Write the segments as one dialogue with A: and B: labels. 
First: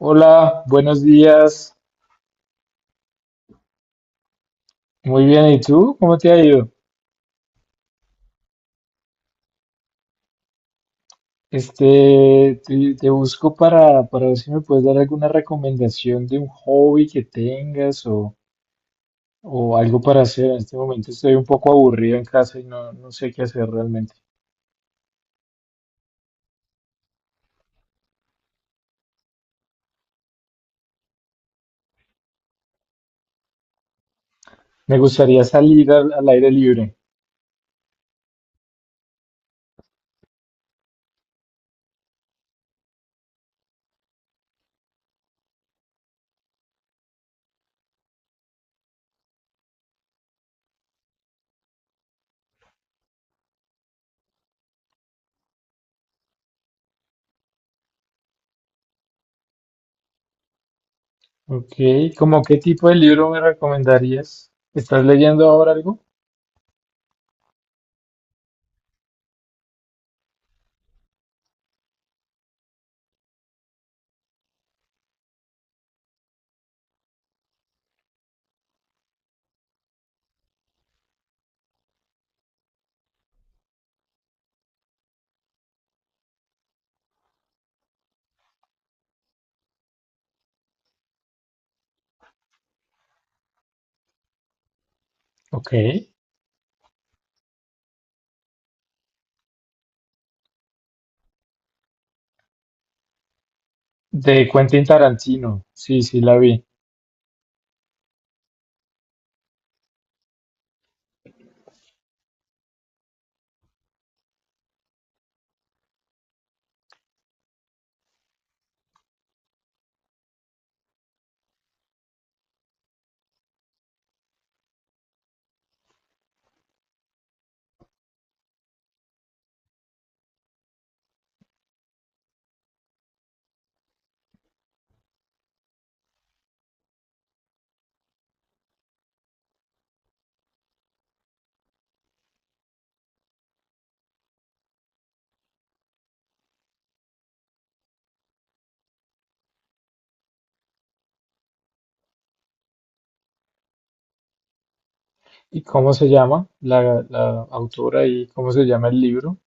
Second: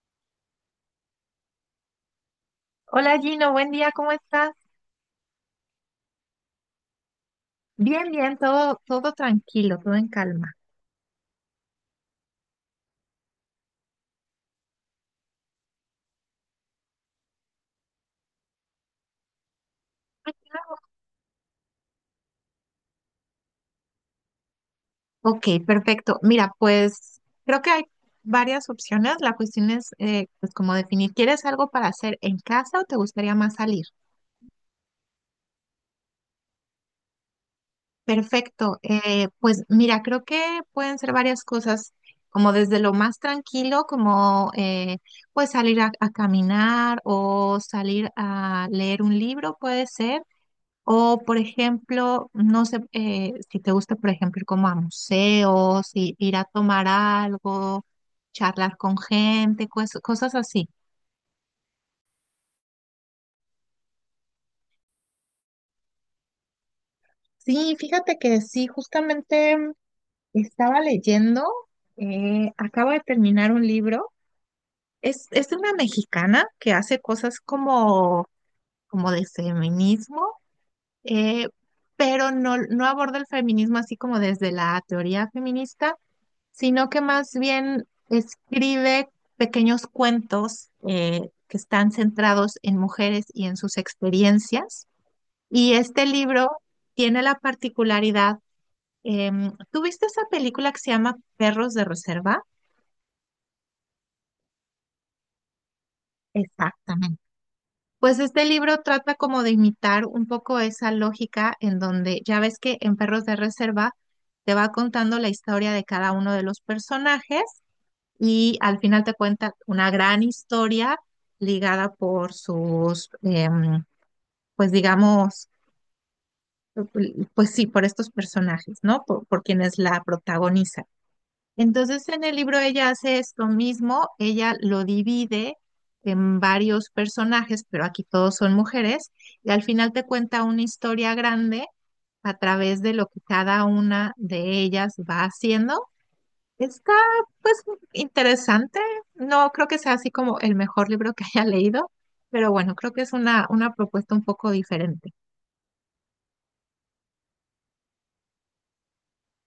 A: Hola, buenos días.
B: Hola, Gino, buen día, ¿cómo estás?
A: Muy bien, ¿y tú? ¿Cómo te ha ido?
B: Bien, bien, todo, todo tranquilo, todo en calma.
A: Te busco para ver si me puedes dar alguna recomendación de un hobby que tengas o algo para hacer. En este momento estoy un poco aburrido en casa y no, no sé qué hacer realmente.
B: Ok, perfecto. Mira, pues creo que hay varias opciones. La cuestión es pues como definir, ¿quieres algo para hacer en casa o te gustaría más salir?
A: Me gustaría salir al aire libre.
B: Perfecto. Pues mira, creo que pueden ser varias cosas, como desde lo más tranquilo, como pues salir a caminar o salir a leer un libro, puede ser. O, por ejemplo, no sé si te gusta, por ejemplo, ir como a museos, ir a tomar algo, charlar con gente, cosas así.
A: Ok, ¿cómo qué tipo de libro me recomendarías? ¿Estás leyendo ahora algo?
B: Sí, fíjate que sí, justamente estaba leyendo, acabo de terminar un libro. Es de una mexicana que hace cosas como, como de feminismo, eh, pero no, no aborda el feminismo así como desde la teoría feminista, sino que más bien escribe pequeños cuentos que están centrados en mujeres y en sus experiencias.
A: Ok,
B: Y este libro tiene la particularidad, ¿tú viste esa película que se llama Perros de Reserva?
A: de Quentin Tarantino. Sí, sí, la vi.
B: Exactamente. Pues este libro trata como de imitar un poco esa lógica, en donde ya ves que en Perros de Reserva te va contando la historia de cada uno de los personajes y al final te cuenta una gran historia ligada por sus, pues digamos, pues sí, por estos personajes, ¿no? Por quienes la protagonizan. Entonces en el libro ella hace esto mismo, ella lo divide en varios personajes, pero aquí todos son mujeres, y al final te cuenta una historia grande a través de lo que cada una de ellas va haciendo. Está pues interesante. No creo que sea así como el mejor libro que haya leído, pero bueno, creo que es una propuesta un poco diferente.
A: ¿Y cómo se llama la autora y cómo se llama el libro?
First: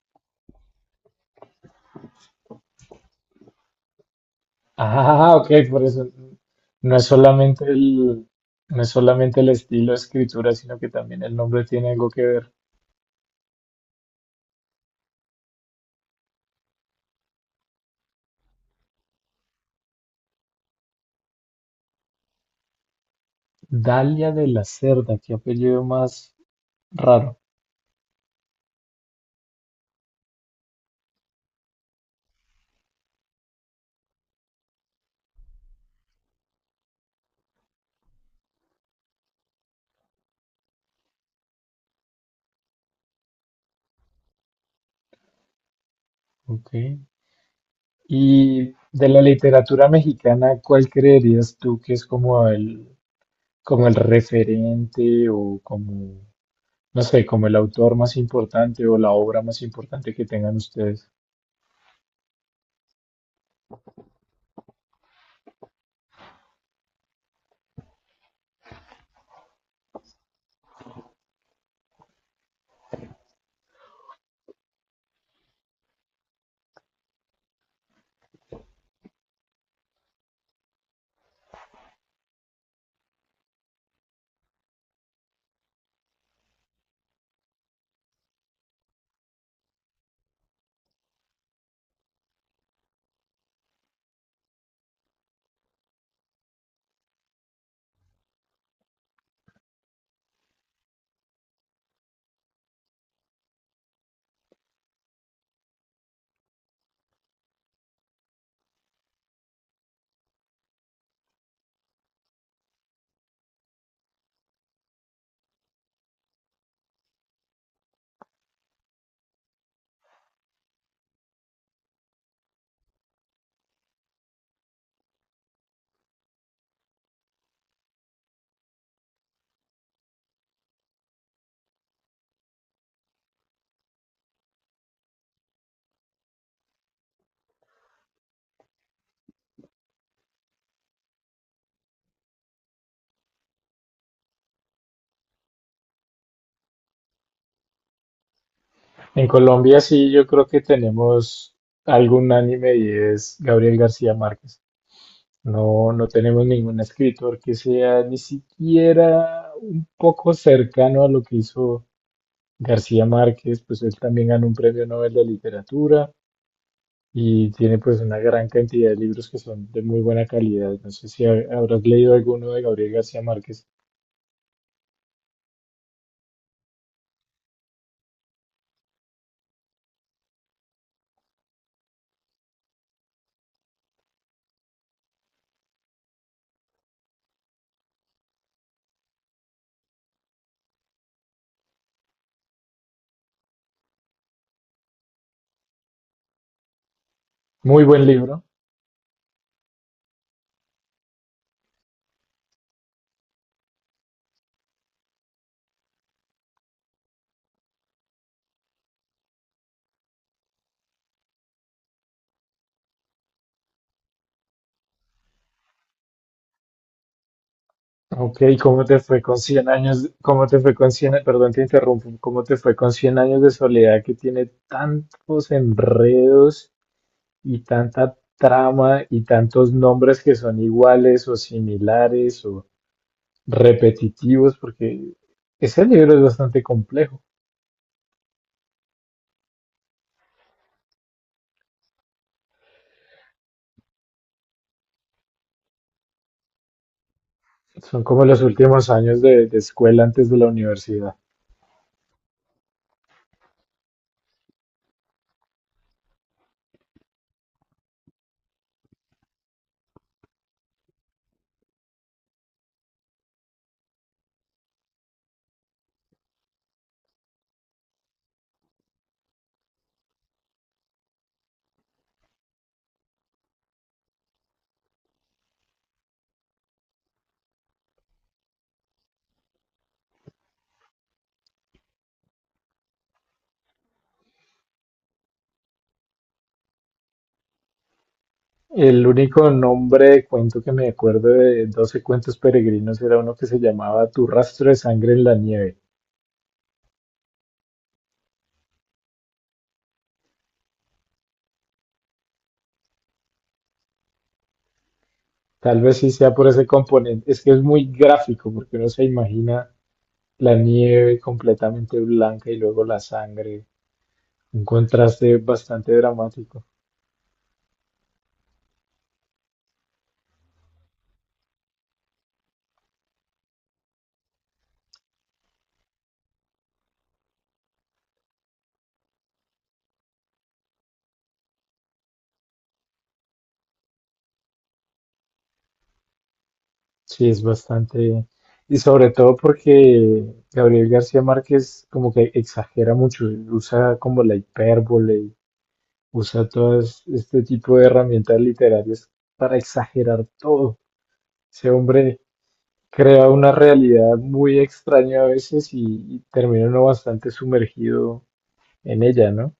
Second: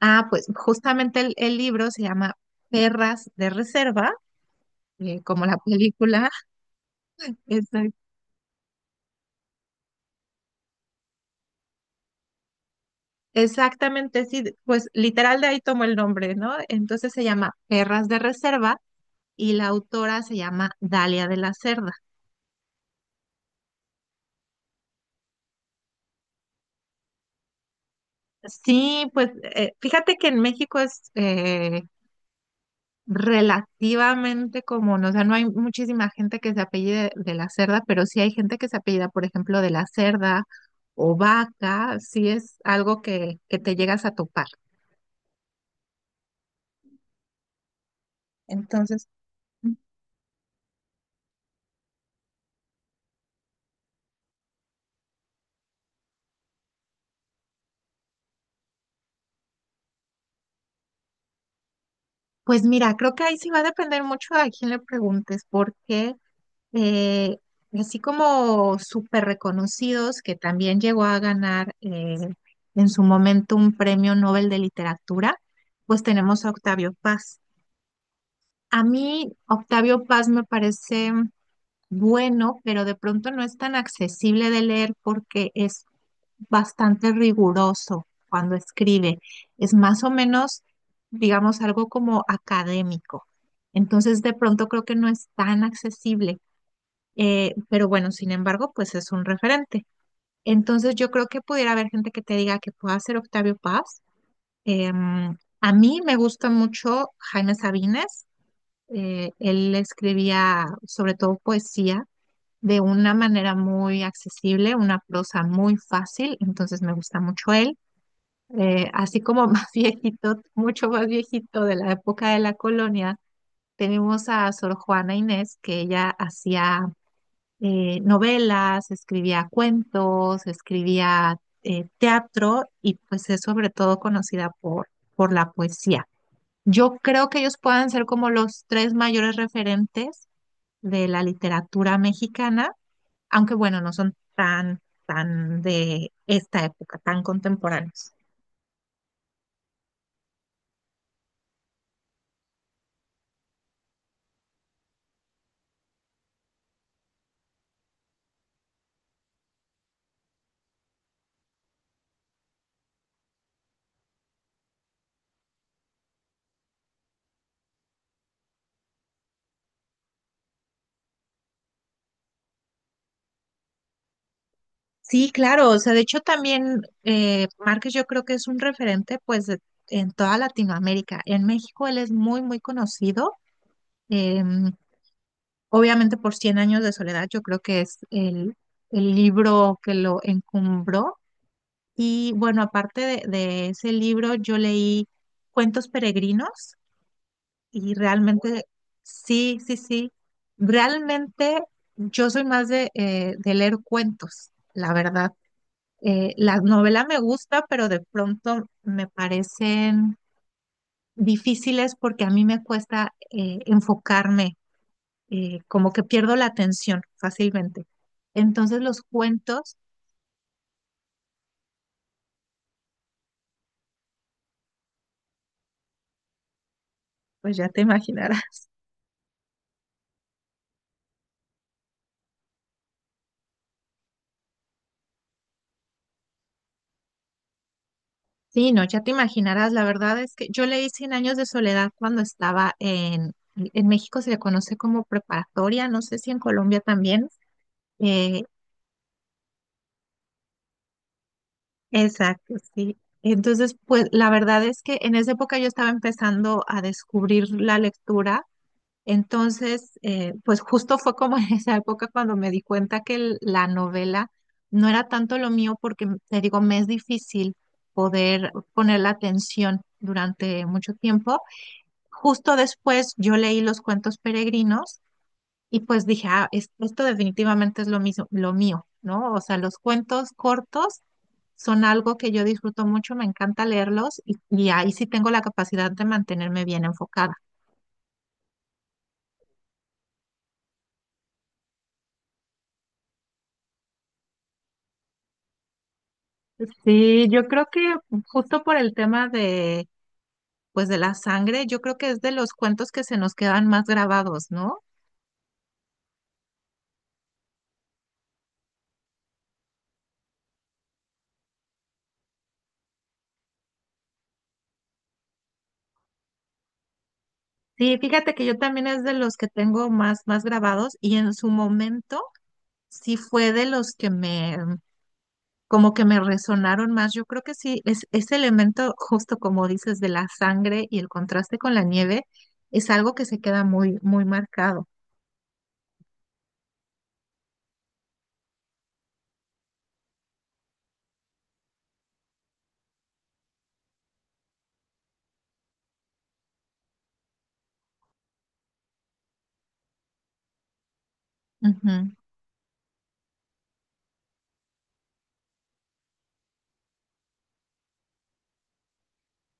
B: Ah, pues justamente el libro se llama Perras de Reserva,
A: Ah,
B: como
A: ok,
B: la
A: por eso
B: película.
A: no es solamente
B: Exac-
A: el, no es solamente el estilo de escritura, sino que también el nombre tiene algo que ver.
B: Exactamente, sí, pues literal de ahí tomó el nombre, ¿no? Entonces se llama Perras de Reserva y la autora se llama Dalia de la Cerda.
A: Dalia de la Cerda, qué apellido más raro.
B: Sí, pues fíjate que en México es, relativamente común, o sea, no hay muchísima gente que se apellide de la Cerda, pero sí hay gente que se apellida, por ejemplo, de la Cerda o Vaca, sí es algo que te llegas a topar.
A: Ok. Y de
B: Entonces,
A: la literatura mexicana, ¿cuál creerías tú que es como como el referente o como, no sé, como el autor más importante o la obra más importante que tengan ustedes?
B: pues mira, creo que ahí sí va a depender mucho a quién le preguntes, porque eh, así como súper reconocidos, que también llegó a ganar en su momento un premio Nobel de Literatura, pues tenemos a Octavio Paz. A mí Octavio Paz me parece bueno, pero de pronto no es tan accesible de leer porque es bastante riguroso cuando escribe. Es más o menos, digamos, algo como académico. Entonces, de pronto creo que no es tan accesible. Pero bueno, sin embargo, pues es un referente. Entonces, yo creo que pudiera haber gente que te diga que pueda ser Octavio Paz. A mí me gusta mucho Jaime Sabines. Él escribía sobre todo poesía de una manera muy accesible, una prosa muy fácil, entonces me gusta mucho él. Así como más viejito, mucho más viejito de la época de la colonia, tenemos a Sor Juana Inés, que ella hacía novelas, escribía cuentos, escribía teatro, y pues es sobre todo conocida por la poesía. Yo creo que ellos puedan ser como los tres mayores referentes de la literatura mexicana, aunque bueno, no son tan, tan de esta época, tan contemporáneos.
A: En Colombia sí, yo creo que tenemos algún anime y es Gabriel García Márquez. No, no tenemos ningún escritor que sea ni siquiera un poco cercano a lo que hizo García Márquez, pues él también ganó un premio Nobel de Literatura y tiene pues una gran cantidad de libros que son de muy buena calidad. No sé si habrás leído alguno de Gabriel García Márquez.
B: Sí, claro, o sea, de hecho también Márquez yo creo que es un referente pues de- en toda Latinoamérica. En México él es muy, muy conocido. em, Obviamente por Cien años de soledad, yo creo que es el libro que lo encumbró. Y bueno, aparte de ese libro yo leí Cuentos peregrinos.
A: Muy
B: Y
A: buen libro.
B: realmente, sí, sí, sí. Realmente yo soy más de leer cuentos, la verdad. La novela me gusta, pero de pronto me parecen difíciles porque a mí me cuesta enfocarme, como que pierdo la atención fácilmente.
A: Ok,
B: Entonces
A: ¿cómo te
B: los
A: fue con 100
B: cuentos,
A: años? ¿Cómo te fue con 100? Perdón, te interrumpo, ¿cómo te fue con cien años de soledad, que tiene tantos enredos
B: pues
A: y
B: ya te
A: tanta
B: imaginarás.
A: trama y tantos nombres que son iguales o similares o repetitivos? Porque ese libro es bastante complejo.
B: Sí, no, ya te imaginarás, la verdad es que yo leí Cien años de soledad cuando estaba en México, se le conoce como preparatoria, no sé si en Colombia también.
A: Son como los
B: Eh,
A: últimos años de escuela antes de la universidad.
B: exacto, sí. Entonces, pues la verdad es que en esa época yo estaba empezando a descubrir la lectura, entonces, pues justo fue como en esa época cuando me di cuenta que la novela no era tanto lo mío porque, te digo, me es difícil poder poner la atención durante mucho tiempo. Justo después yo leí los cuentos peregrinos y pues dije, ah, esto definitivamente es lo mismo, lo mío, ¿no? O sea, los cuentos cortos son algo que yo disfruto mucho, me encanta leerlos y ahí sí tengo la capacidad de mantenerme bien enfocada.
A: El único nombre de cuento que me acuerdo de doce cuentos peregrinos era uno que se llamaba Tu rastro de sangre en la nieve.
B: Sí, yo creo que justo por el tema de, pues de la sangre, yo creo que es de los cuentos que se nos quedan más grabados, ¿no?
A: Tal vez sí sea por ese componente. Es que es muy gráfico porque uno se imagina la nieve completamente blanca y luego la sangre. Un contraste bastante dramático.
B: Sí, fíjate que yo también es de los que tengo más, más grabados y en su momento sí fue de los que me, como que me resonaron más. Yo creo que sí, es, ese elemento, justo como dices, de la sangre y el contraste con la nieve, es algo que se queda muy, muy marcado.
A: Sí, es bastante... Y sobre todo porque Gabriel García Márquez como que exagera mucho, usa como la hipérbole, usa todo este tipo de herramientas literarias para exagerar todo. Ese
B: Ujú.
A: hombre crea una realidad muy extraña a veces y termina uno bastante sumergido en ella, ¿no?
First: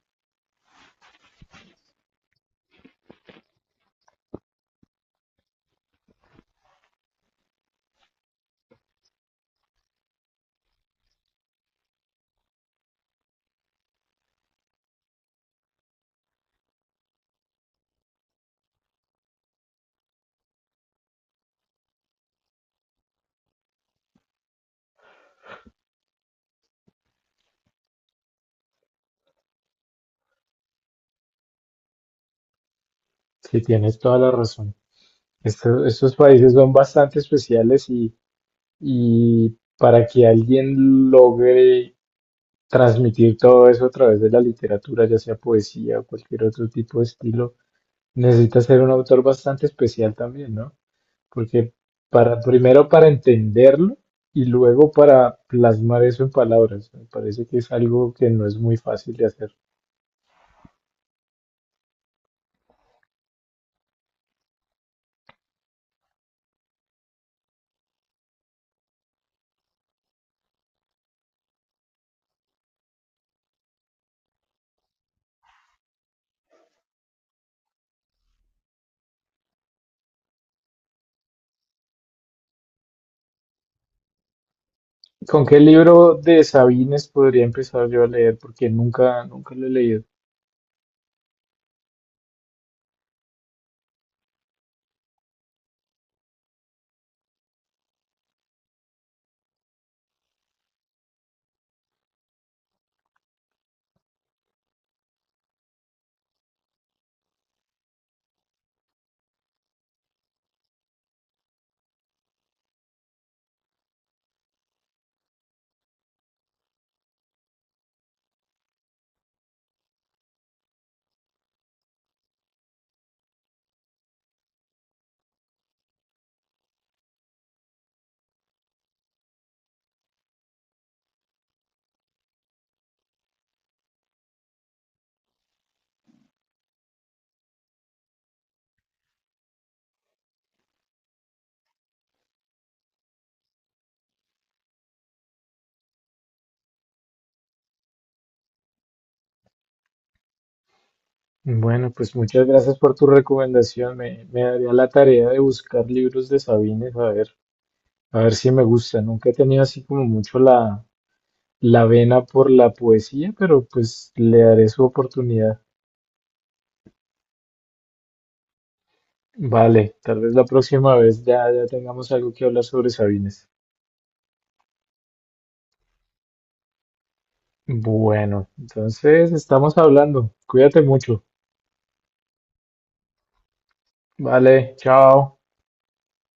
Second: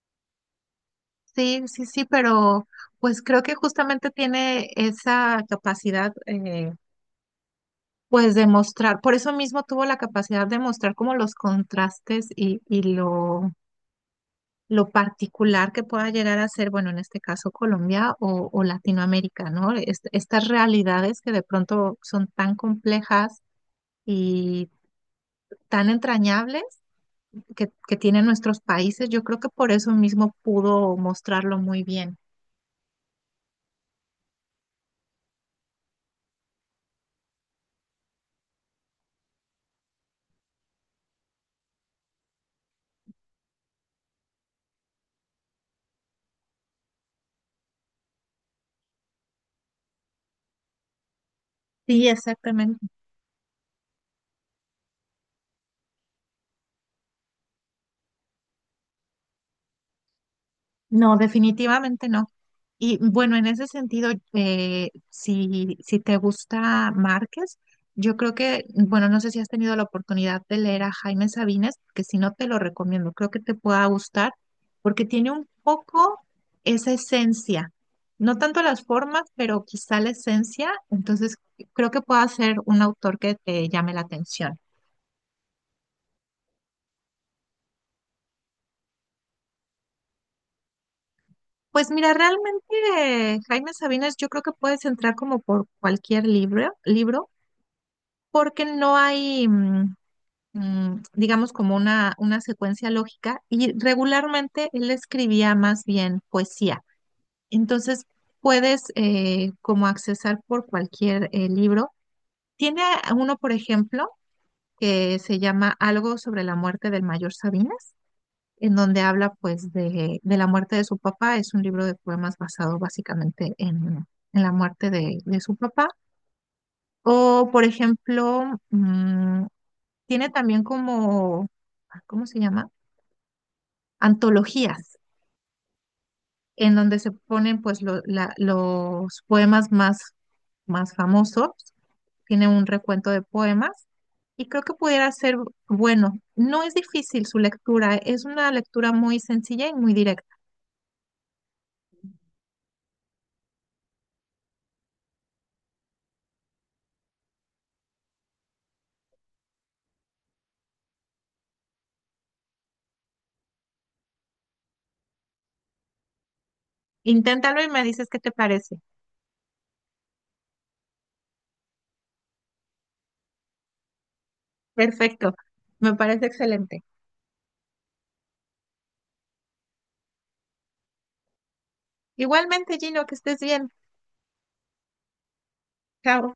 B: Sí, sí, sí, pero pues creo que justamente tiene esa capacidad, pues de mostrar, por eso mismo tuvo la capacidad de mostrar como los contrastes y lo particular que pueda llegar a ser, bueno, en este caso Colombia o Latinoamérica, ¿no? Es- estas realidades que de pronto son tan complejas y tan entrañables que tienen nuestros países, yo creo que por eso mismo pudo mostrarlo muy bien.
A: Sí, tienes toda la razón. Estos países son bastante especiales y para que alguien logre transmitir todo eso a través de la literatura, ya sea poesía o cualquier otro tipo de estilo, necesita ser un autor bastante especial también, ¿no? Porque
B: Sí, exactamente.
A: primero para entenderlo y luego para plasmar eso en palabras. Me parece que es algo que no es muy fácil de hacer.
B: No, definitivamente no. Y bueno, en ese sentido, si, si te gusta Márquez, yo creo que, bueno, no sé si has tenido la oportunidad de leer a Jaime Sabines, que si no te lo recomiendo, creo que te pueda gustar, porque tiene un poco esa esencia, no tanto las formas, pero quizá la esencia, entonces creo que pueda ser un autor que te llame la atención.
A: ¿Con qué libro de Sabines podría empezar yo a leer? Porque nunca, nunca lo he leído.
B: Pues mira, realmente Jaime Sabines yo creo que puedes entrar como por cualquier libro, libro. Porque no hay, digamos, como una secuencia lógica, y regularmente él escribía más bien poesía. Entonces, puedes como accesar por cualquier libro. Tiene uno, por ejemplo, que se llama Algo sobre la muerte del mayor Sabines, en donde habla pues de la muerte de su papá. Es un libro de poemas basado básicamente en la muerte de su papá. O, por ejemplo, tiene también como, ah, ¿cómo se llama? Antologías, en donde se ponen pues los poemas más, más famosos. Tiene un recuento de poemas y creo que pudiera ser bueno. No es difícil su lectura, es una lectura muy sencilla y muy directa.
A: Bueno, pues muchas gracias por tu recomendación. Me daría la tarea de buscar libros de Sabines, a ver si me gusta. Nunca he tenido así como mucho la vena por la poesía, pero pues le daré su oportunidad.
B: Inténtalo y me dices qué te parece.
A: Vale, tal vez la próxima vez ya tengamos algo que hablar sobre Sabines.
B: Perfecto, me parece excelente.
A: Bueno, entonces estamos hablando. Cuídate mucho.
B: Igualmente, Gino, que estés bien.
A: Vale, chao.
B: Chao.